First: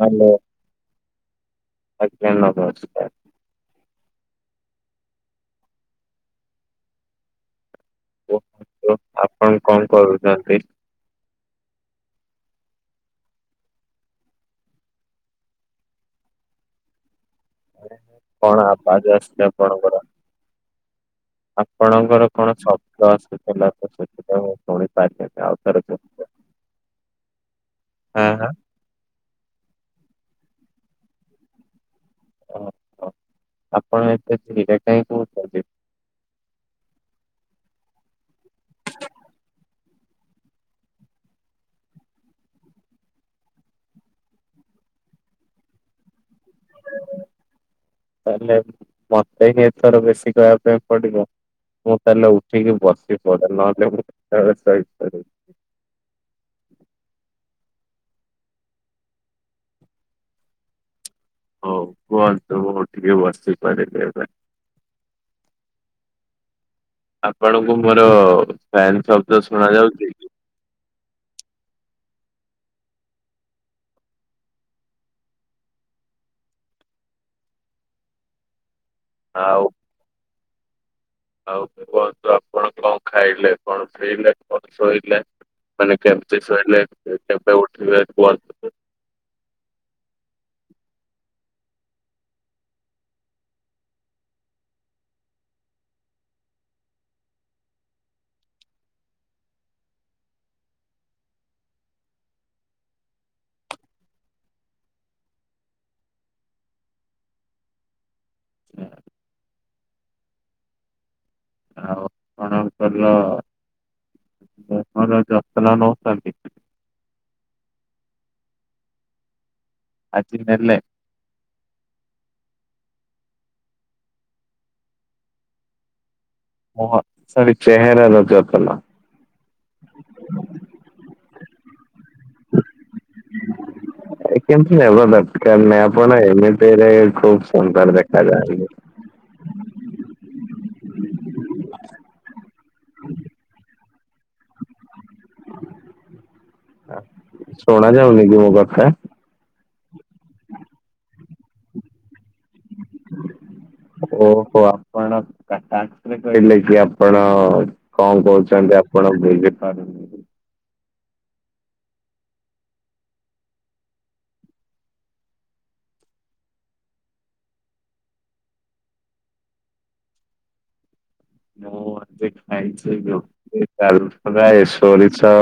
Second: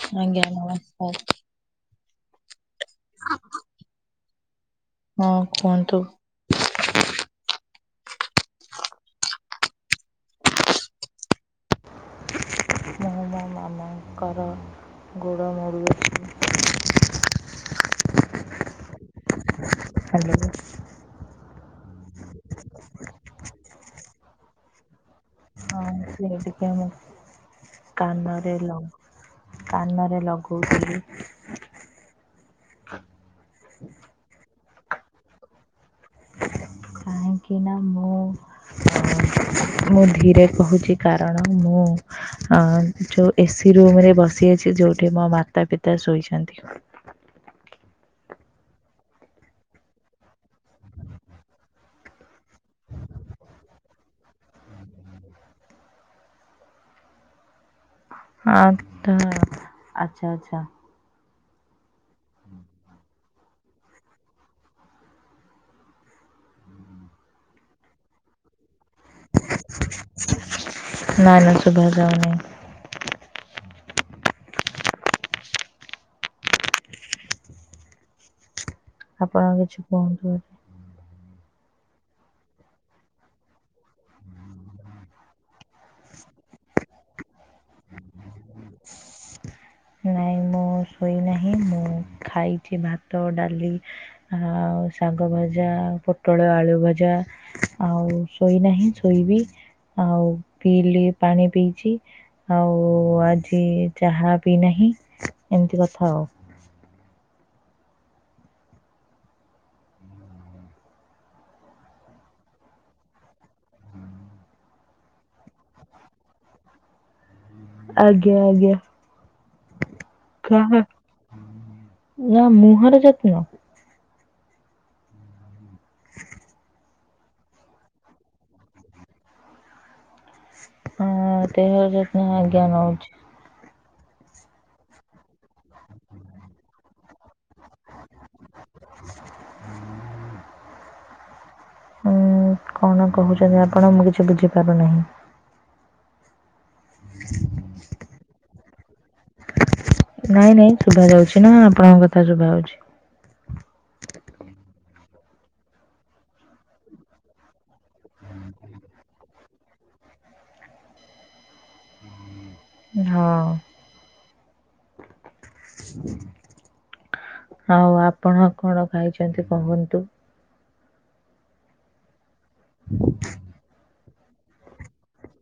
Hello ଆଜ୍ଞା ନମସ୍କାର। ଆଜ୍ଞା ନମସ୍କାର। ହଁ କୁହନ୍ତୁ। [unintelligible] ଆପଣ କଣ କରୁଛନ୍ତି? ମୁଁ ମୋ ମାମାଙ୍କର ଗୋଡ଼ ମୋଡ଼ୁଅଛି। କଣ ଆବାଜ ଆସୁଚି ଆପଣଙ୍କ ହାଲୋ। ଆପଣଙ୍କର କଣ ଶବ୍ଦ ଆସୁଥିଲା ତ, ସେଥିପାଇଁ ମୁଁ ଶୁଣିପାରିଲିନି ଆଉଥରେ କୁହନ୍ତୁ। ହଁ ସେ ଟିକେ ମୁଁ ହଁ ହଁ କାନରେ ଲଗ କାନରେ ଲଗଉଥିଲି। ଓହୋ ଆପଣ ଏତେ ଧିରେ କାହିଁ କହୁଛନ୍ତିି? କାହିଁକିନା ମୁଁ, ମୁଁ ଧୀରେ କହୁଛି କାରଣ ମୁଁ ଅ ଯୋଉ ଏସି ରୁମ୍ ରେ ବସିଅଛି, ଯୋଉଠି ମୋ ମାତା ପିତା ଶୋଇଛନ୍ତି। ତାହେଲେ ମତେ ହିଁ ଏଥର ବେଶୀ କହିଆ ପାଇଁ ପଡିବ। ମୁଁ ତାହେଲେ ଉଠିକି ବସି ପଡେ, ନହେଲେ ମୁଁ କେତେବେଳେ ଶୋଇପଡ଼ିବି। ହଁ ତ ଆଚ୍ଛା ଆଚ୍ଛା। ହଉ କୁହନ୍ତୁ ମୁଁ ଉଠିକି ବସି ପଡିଲି ଏବେ। ଆପଣଙ୍କୁ ମୋର ଫ୍ୟାନ୍ ଶବ୍ଦ ଶୁଣାଯାଉଛି? ନାଁ - ନାଁ ଶୁଭାଯାଉନି। ଆପଣ ଆଉ କିଛି କୁହନ୍ତୁ। [unintelligible] ଆଉ କୁହନ୍ତୁ ଆପଣ କଣ ଖାଇଲେ, କଣ ପିଇଲେ, କଣ ଶୋଇଲେ। ମାନେ କେମିତି ଶୋଇଲେ, କେବେ ଉଠିଲେ କୁହନ୍ତୁ? ହ ନାଇଁ ମୁଁ ଶୋଇନାହିଁ। ମୁଁ ଖାଇଛି ଭାତ, ଡାଲି ଆଉ ଶାଗ ଭଜା, ପୋଟଳ ଆଳୁ ଭଜା ଆଉ ଶୋଇନାହିଁ, ଶୋଇବି। ଆଉ ପିଇଲି ପାଣି ପିଇଛି, ଆଉ ଆଜି ଚାହା ପିଇନାହିଁ, ଏମତି କଥା ଆଉ। ଆଉ କଣ କରିଲ ଦେହର ଯତ୍ନ ନଉଛନ୍ତି? ଆଜ୍ଞା ଆଜ୍ଞା। ଆଜି ଉଁ ନେଲେ ହୁଁ। ନା ମୁହଁର ଯତ୍ନ? ମୁହଁ ସରି ଚେହେରା ଦରକାର ଥିଲା। ହଁ ଦେହ ଯତ୍ନ ଆଜ୍ଞା ନଉଛି। କେମିତି ନବା ଦରକାର ନାହିଁ, ଆପଣ ଏମିତିରେ ଖୁବ ସୁନ୍ଦର ଦେଖାଯାଆନ୍ତି। ହୁଁ କଣ କହୁଛନ୍ତି ଆପ ଆପଣ, ମୁଁ କିଛି ବୁଝିପାରୁନାହିଁ। ଆ ଶୁଣା ଯାଉନି କି ମୋ କଥା? ନାଇଁ ନାଇଁ ଶୁଭାଯାଉଛି ନା, ଆପଣଙ୍କ କଥା ଶୁଭାଯାଉଛି। ଓହୋ। ଆପଣ କାହା [unintelligible] କହିଲେ କି ଆପଣ କଣ କହୁଛନ୍ତି ଆପଣ ବୁଝିପାରୁ ହଁ। ଆଉ ଆପଣ କଣ ଖାଇଛନ୍ତି କୁହନ୍ତୁ? ମୁଁ ଏବେ ଖାଇଛି, ରୁଟି, ଡ଼ାଲି। ହ ଭାଇ ସୋରିଷ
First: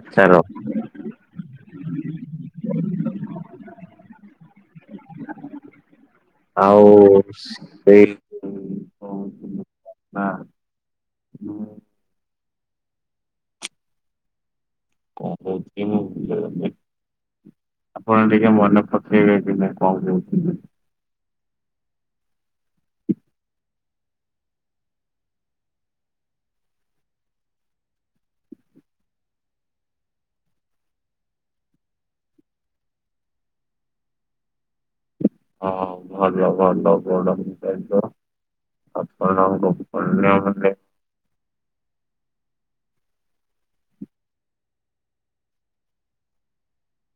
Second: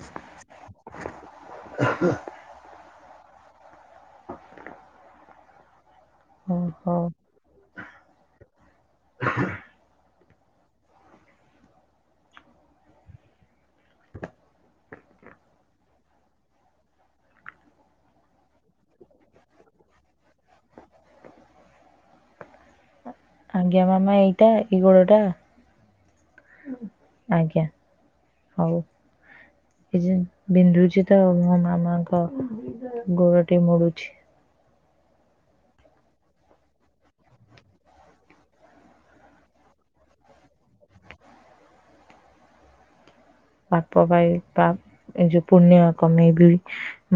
ଆଚାର। [unintelligible] ଆଉ ଓହୋ ସେଇ କହୁଥିଲି ନା ମୁଁ କଣ କହୁଥିଲି ମୁଁ ଭୁଲିଗଲି। ଆପଣ ଟିକେ ମନେ ପକେଇବେ କି ମୁଁ କଣ କହୁଥିଲି? ଆଜ୍ଞା ମାମା ଏଇଟା, ଏଇ ଗୋଡଟା? ଆଜ୍ଞା, ହଉ। ଏ ଯେନ ବିନ୍ଧୁଛି ତ ମୋ ମାମାଙ୍କ ଗୋଡ ଟିକେ ମୋଡୁଛି। ହଁ ଭଲ ଭଲ, ଗୋଡ଼ [unintelligible] [unintelligible] ଅନ୍ୟମାନେ ପାପ ବାଇ ପା ଏ ଯୋଉ ପୁଣ୍ୟ କମେଇବି।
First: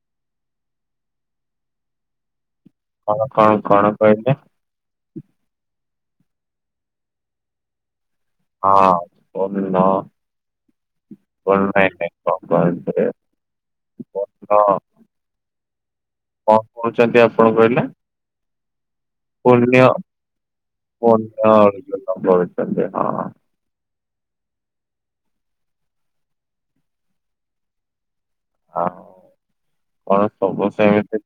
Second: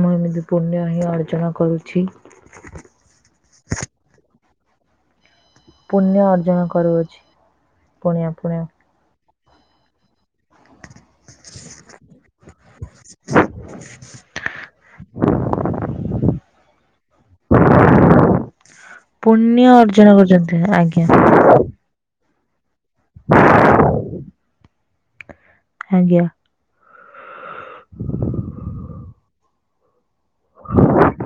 ମୁଁ ଏମିତି ପୁଣ୍ୟ ହିଁ ଅର୍ଜନ କରୁଛି। କଁ କଣ କଣ କହିଲେ? ପୁଣ୍ୟ ଅର୍ଜନ କରୁଅଛି। ପୁଣିଆ ପୁଣି ହଁ ପୁ ନ [unintelligible] ହ [unintelligible] କଣ କହୁଛନ୍ତି ଆପଣ କହିଲେ? ପୁଣ୍ୟ ହଉଛନ୍ତି, ଆଜ୍ଞା। ପୁଣ୍ୟ [unintelligible] ଆଜ୍ଞା। ଆଉ ହଁ। କଣ ସବୁ ସେମିତି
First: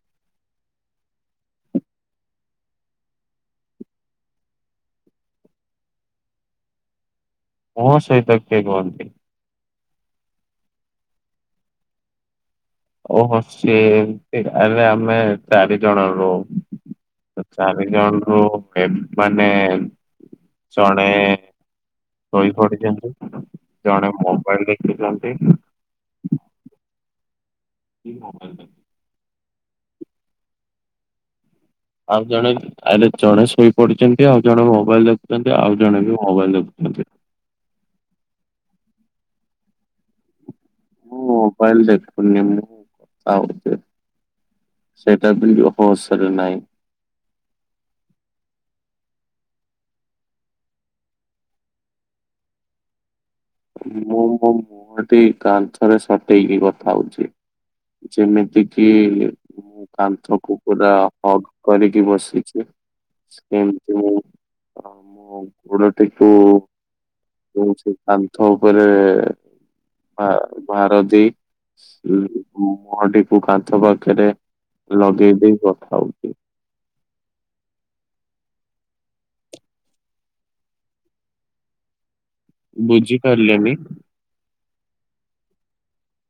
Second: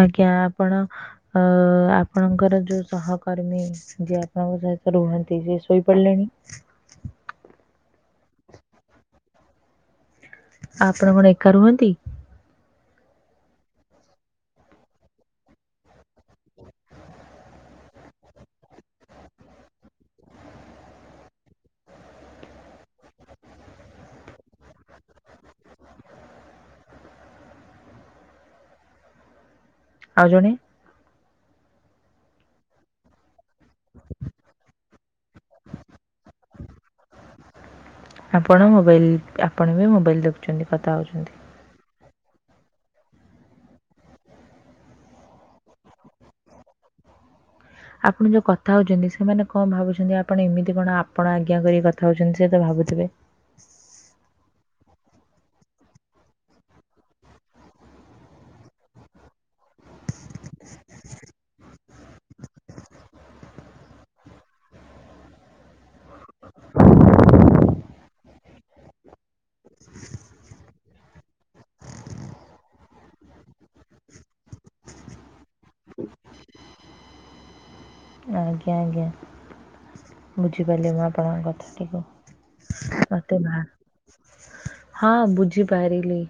ଆଜ୍ଞା। ଆପଣ ଅ ଆପଣଙ୍କର ଯୋଉ ସହକର୍ମୀ ଯିଏ ଆପଣଙ୍କ ସହିତ ରୁହନ୍ତି, ସିଏ ଶୋଇପଡିଲେଣି? କଣ ସହିତ କିଏ ରୁହନ୍ତି? ଆପଣ କଣ ଏକା ରୁହନ୍ତି? ଓହୋ, ସିଏ ଏ ଗାଁରେ ଆମେ ଚାରିଜଣ ରହୁ। ଚାରିଜଣରୁ ମାନେ ଜଣେ ଶୋଇପଡିଛନ୍ତି, ଜଣେ ମୋବାଇଲ ଦେଖୁଛନ୍ତି ମୋବାଇଲ୍ ଦେ। ଆଉ ଜଣ? ଆଉ ଜଣେବି ଆରେ ଜଣେ ଶୋଇପଡିଚନ୍ତି ଆଉ ଜଣେ ମୋବାଇଲ ଦେଖୁଚନ୍ତି ଆଉ ଜଣେ ବି ମୋବାଇଲ ଦେଖୁଚନ୍ତି। ଆପଣ ମୋବାଇଲ ଆପଣ ବି ମୋବାଇଲ ଦେଖୁଚନ୍ତି କଥା ମୁଁ ହେଉଚନ୍ତି। ମୋବାଇଲ ଦେଖୁନି ମୁଁ କଥା ହଉଚି। ସେଇଟା ବି ହୋସ ରେ ନାହିଁ। ଆପଣ ଯେଉ କଥା ହେଉଚନ୍ତି ସେମାନେ କଣ ଭାବୁଛନ୍ତି ଆପଣ ଏମିତି କଣ ଆପଣ ଆଜ୍ଞା କରିକି କଥା ହେଉଚନ୍ତି ସେ ତ ଭାବୁଥିବେ ମୁଁ ମୋ ମୁହଁଟି କାନ୍ଥରେ ସଟେଇକି କଥା ହଉଛି। ଯେମିତି କିି ମୁଁ କାନ୍ଥକୁ ପୁରା ହଗ କରିକି ବସିଚି। କିନ୍ତୁ ମୁ ଗୋଡଟିକୁ ହଉଚି କାନ୍ଥ ଉପରେ ଭା ଭାରଦେଇ ମୁହଁଟିକୁ କାନ୍ଥ ପାଖରେ ଲଗେଇ ଦେଇ କଥା ହଉଚି। ଆଜ୍ଞା ଆଜ୍ଞା ବୁଝିପାରିଲି ମୁଁ ଆପଣଙ୍କ କଥା ଟିକୁ। ବୁଝିପାରିଲେନି [unintelligible] ହଁ ବୁଝି ପାରିଲି।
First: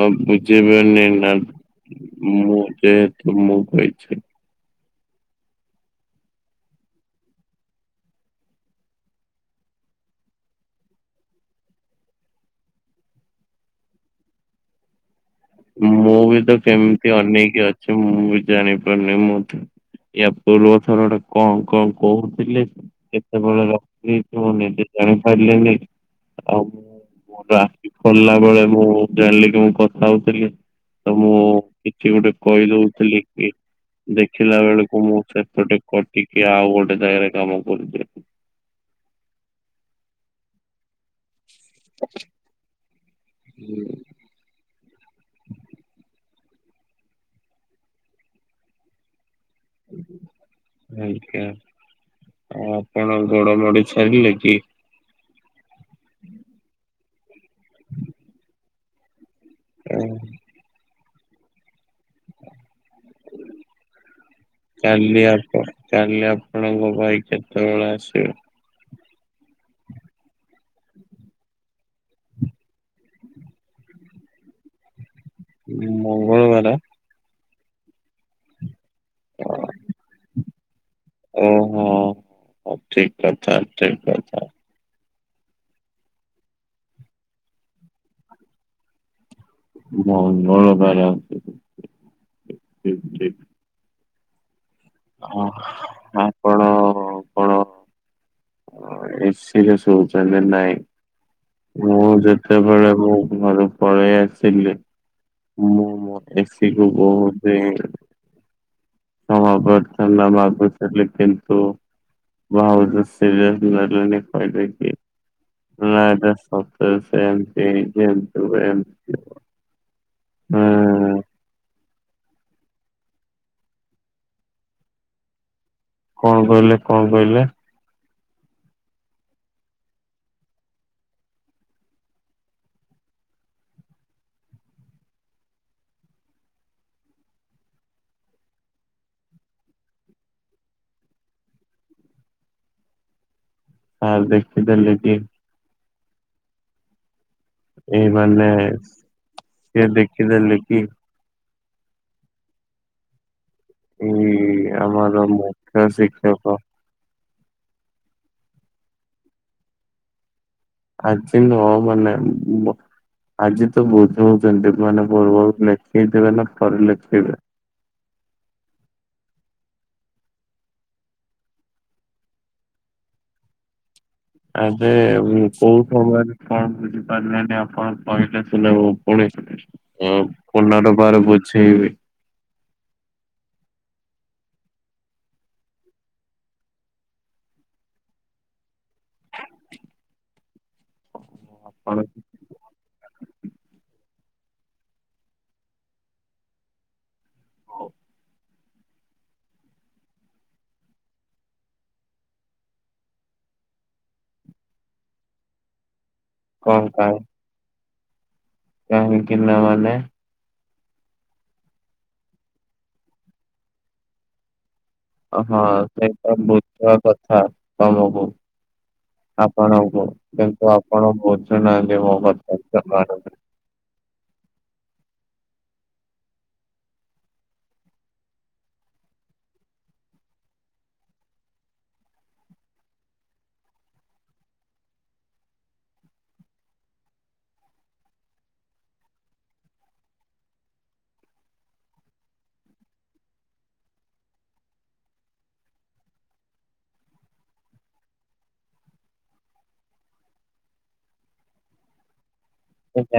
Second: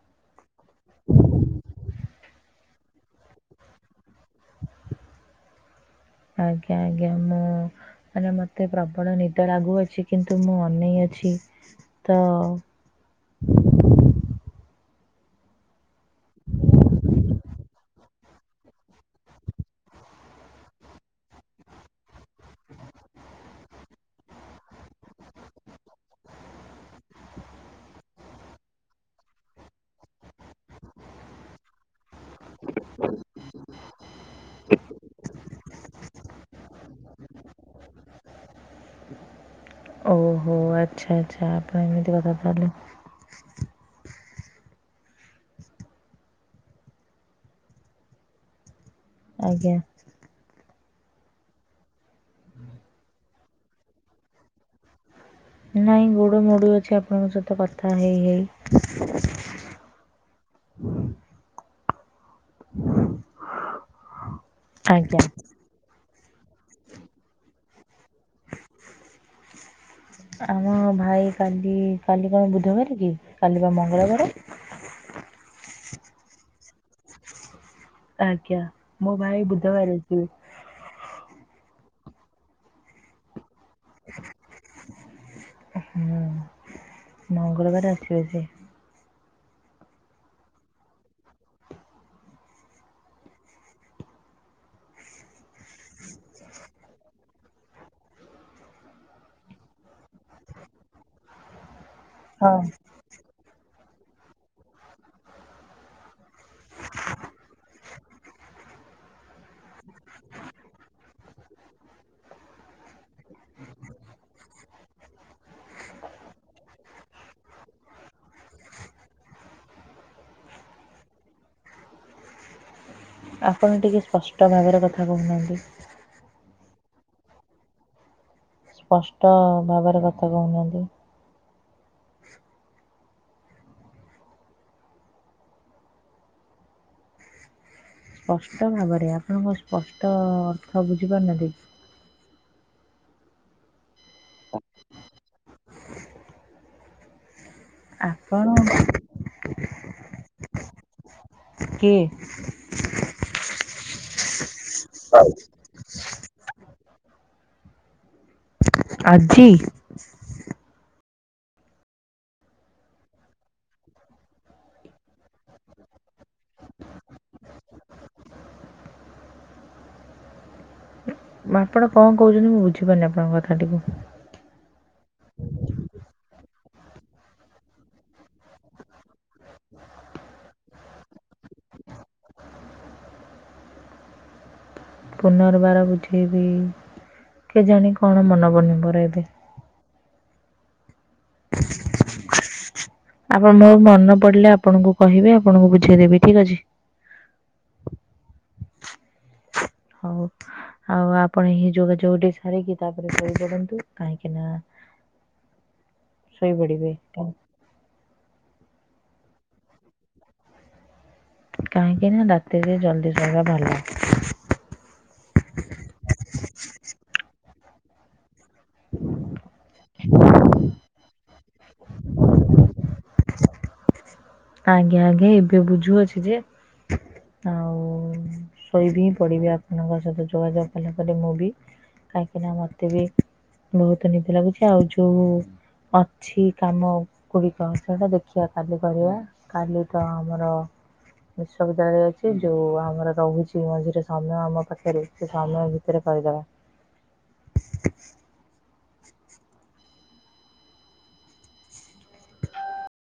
ଅଁ ମୁଝିବେନି ମ୍ୟାମ ମୁଁ ଯେହେତୁ ମୁଁ ପାଇଛି। ଆଜ୍ଞା ଆଜ୍ଞା ମୁଁ ମାନେ ମତେ ପ୍ରବଳ ନିଦ ଲାଗୁଅଛି କିନ୍ତୁ ମୁଁ ଅନେଇ ଅଛି ତ ମୁଁ ବି ତ କେମିତି ଅନେକି ଅଛି ମୁଁ ବି ଜାଣିପାରୁନି ମୁଁ ତ। ଇୟା ପୂର୍ବଥର ଟା କଣ କଣ କହୁଥିଲି? କେତେବେଳେ ରଖି ଦେଇଛି ମୁଁ ନିଜେ ଜାଣିପାରିଲିନି ଆଉ ମୁଁ ମୋର ଆଖି ଖୋଲିଲା ବେଳେ ମୁଁ ଜାଣିଲି କି ମୁଁ କଥା ହଉଛି। ତ ମୁଁ କିଛି ଗୋଟେ କହିଦଉଥିଲି କି? ଦେଖିଲା ବେଳକୁ ମୁଁ ସେପଟେ କଟିକି ଆଉ ଗୋଟେ ଜାଗାରେ କାମ କରୁଚି। ଓହୋ ଆଚ୍ଛା ଆଚ୍ଛା ଆପଣ ଏମିତି କଥା ତାହଲେ। ଆଜ୍ଞା। ଆଜ୍ଞା ଆଉ ଆପଣ ଗୋଡ ମୋଡି ଛାଡ଼ିଲେ କି? ନାଇଁ ଗୋଡ ମୋଡୁ ଅଛି ଆପଣଙ୍କ ସହିତ କଥା ହେଇ ହେଇ। [inaudible] ଆଜ୍ଞା କାଲି ଆପଣ କାଲି ଆପଣଙ୍କ ଭାଇ କେତେବେଳେ ଆସିବେ? ଆମ ଭା ଭାଇ କାଲି କାଲି କଣ ବୁଧବାର କି କାଲି ବା ମଙ୍ଗଳବାରେ। ମଙ୍ଗଳବାରେ। ଆଜ୍ଞା ମୋ ଭାଇ ବୁଧବାର ଆସିବେ। ଓହୋ ଠିକ କଥା ଠିକ କ ହୁଁ। ମଙ୍ଗଳବାର ଆସିବେ ସିଏ। ମଙ୍ଗଳ ବାରେ ଆସିବେ ଠିକ୍‌ ଠିକ୍। ହଁ କାଇଁ କଁ? ଏସି ରେ ଶଉଚ ନା ନାଇଁ। ମୁଁ ହଁ ଯେତେବେଳେ ମୋ ଘରୁ ପଳେଇ ଆସିଲି ମୁଁ ମୋ ଏସି କୁ ବହୁତି କ୍ଷମା ପ୍ରାର୍ଥନା ମାଗୁଥିଲି କିନ୍ତୁ ଭାଉଜ ସିରିଏସ ନେଲେନି କହିଦେଇ କି? ନା ଏଟା ସତରେ ସେମତି ଯେମତି ହୁଏ ଏମିତି ହବ। ହୁଁ। ଆପଣ ଟିକେ ସ୍ପଷ୍ଟ ଭାବରେ କଥା କହୁନାହାନ୍ତି। କଣ କହିଲେ କଣ କହିଲେ ସ୍ପଷ୍ଟ ଭାବରେ କଥା କହୁନାହାନ୍ତି। ସ୍ପଷ୍ଟ ଭାବରେ ଆପଣ କଣ ସ୍ପଷ୍ଟ ଅର୍ଥ ବୁଝିପାରୁନାହାନ୍ତି? ଆର ଦେଖି ଦେଲେ କି? ଏଇ ଆପଣ ମାନେ [unintelligible] ଦେଖିଦେଲେ କି? କିଏ? ଏଇ ଆମର ମୁଖ୍ୟ ଶିକ୍ଷକ। ଆଜି? ଆଜି ନୁହଁ ମାନେ ମ ଆଜି ତ ବୁଝଉଚନ୍ତି ମାନେ [unintelligible] ଲେଖେଇଦେବେ ନା ପରେ ଲେଖିବେ। ମାପଣ କଣ କହୁଛନ୍ତି ମୁଁ ବୁଝିପାରୁନି ଆପଣ କଥାଟିକୁ। [unintelligible] ଉଁ କୋଉ ସମୟରେ କଣ ବୁଝିପାରିଲେନି ଆପଣ କହିଲେ ସିନା ମୁଁ ପୁଣି ଥ ଅ ପୁନରବାର ବୁଝେଇବି। ପୁନର୍ବାର ବୁଝେଇବି କେଜାଣି କଣ ମନ ପଡୁନି ମୋର ଏବେ। [unintelligible] ଆପଣ ମୋ ମନ ପଡିଲେ ଆପଣଙ୍କୁ କହିବି ଆପଣଙ୍କୁ ବୁଝେଇ ଦେବି ଠିକ ଅଛି। ହଉ। ହଉ। ଆଉ ଆପଣ ଏହି ଯୋଗାଯୋଗଟି ସାରିକି ତାପରେ ଶୋଇପଡ଼ନ୍ତୁ କାହିଁକି ନା କଣ ଶୋଇପଡିବେ। ପାଇଁ କାହିଁକି ନା ମାନେ? କାହିଁକି ନା ରାତିରେ ଜଲ୍ଦି ଶୋଇବା ଭଲ। ଅ ହଁ ସେଇଟା ବୁଝ କଥା ତମକୁ। ଆପଣଙ୍କୁ କିନ୍ତୁ ଆପଣ ବୁଝୁ ନାହାନ୍ତି ମୋ କଥା ଜମାରୁବି। ଆଜ୍ଞା [unintelligible] ଏବେ ବୁଝୁଅଛି ଯେ ଆଉ ଶୋଇବି [unintelligible] ପଡ଼ିବି ଆପଣଙ୍କ ସହିତ ଯୋଗାଯୋଗ କଲା ପରେ ମୁଁ ବି କାହିଁକିନା ମତେ ବି ବହୁତ ନିଦ ଲାଗୁଛି ଆଉ ଯୋଉ ଅଛି କାମ କୁହିକ ସେଟା ଦେଖିଆ କାଲି କରିବା। କାଲି ତ ଆମର ବିଶ୍ବବିଦ୍ୟାଳୟରେ ଅଛି ଯୋଉ ଆମର ରହୁଛି ମଝିରେ ସମୟ ଆମ ପାଖରେ ସେ ସମୟ ଭିତରେ କରିଦେବା। ସେ [inaudible]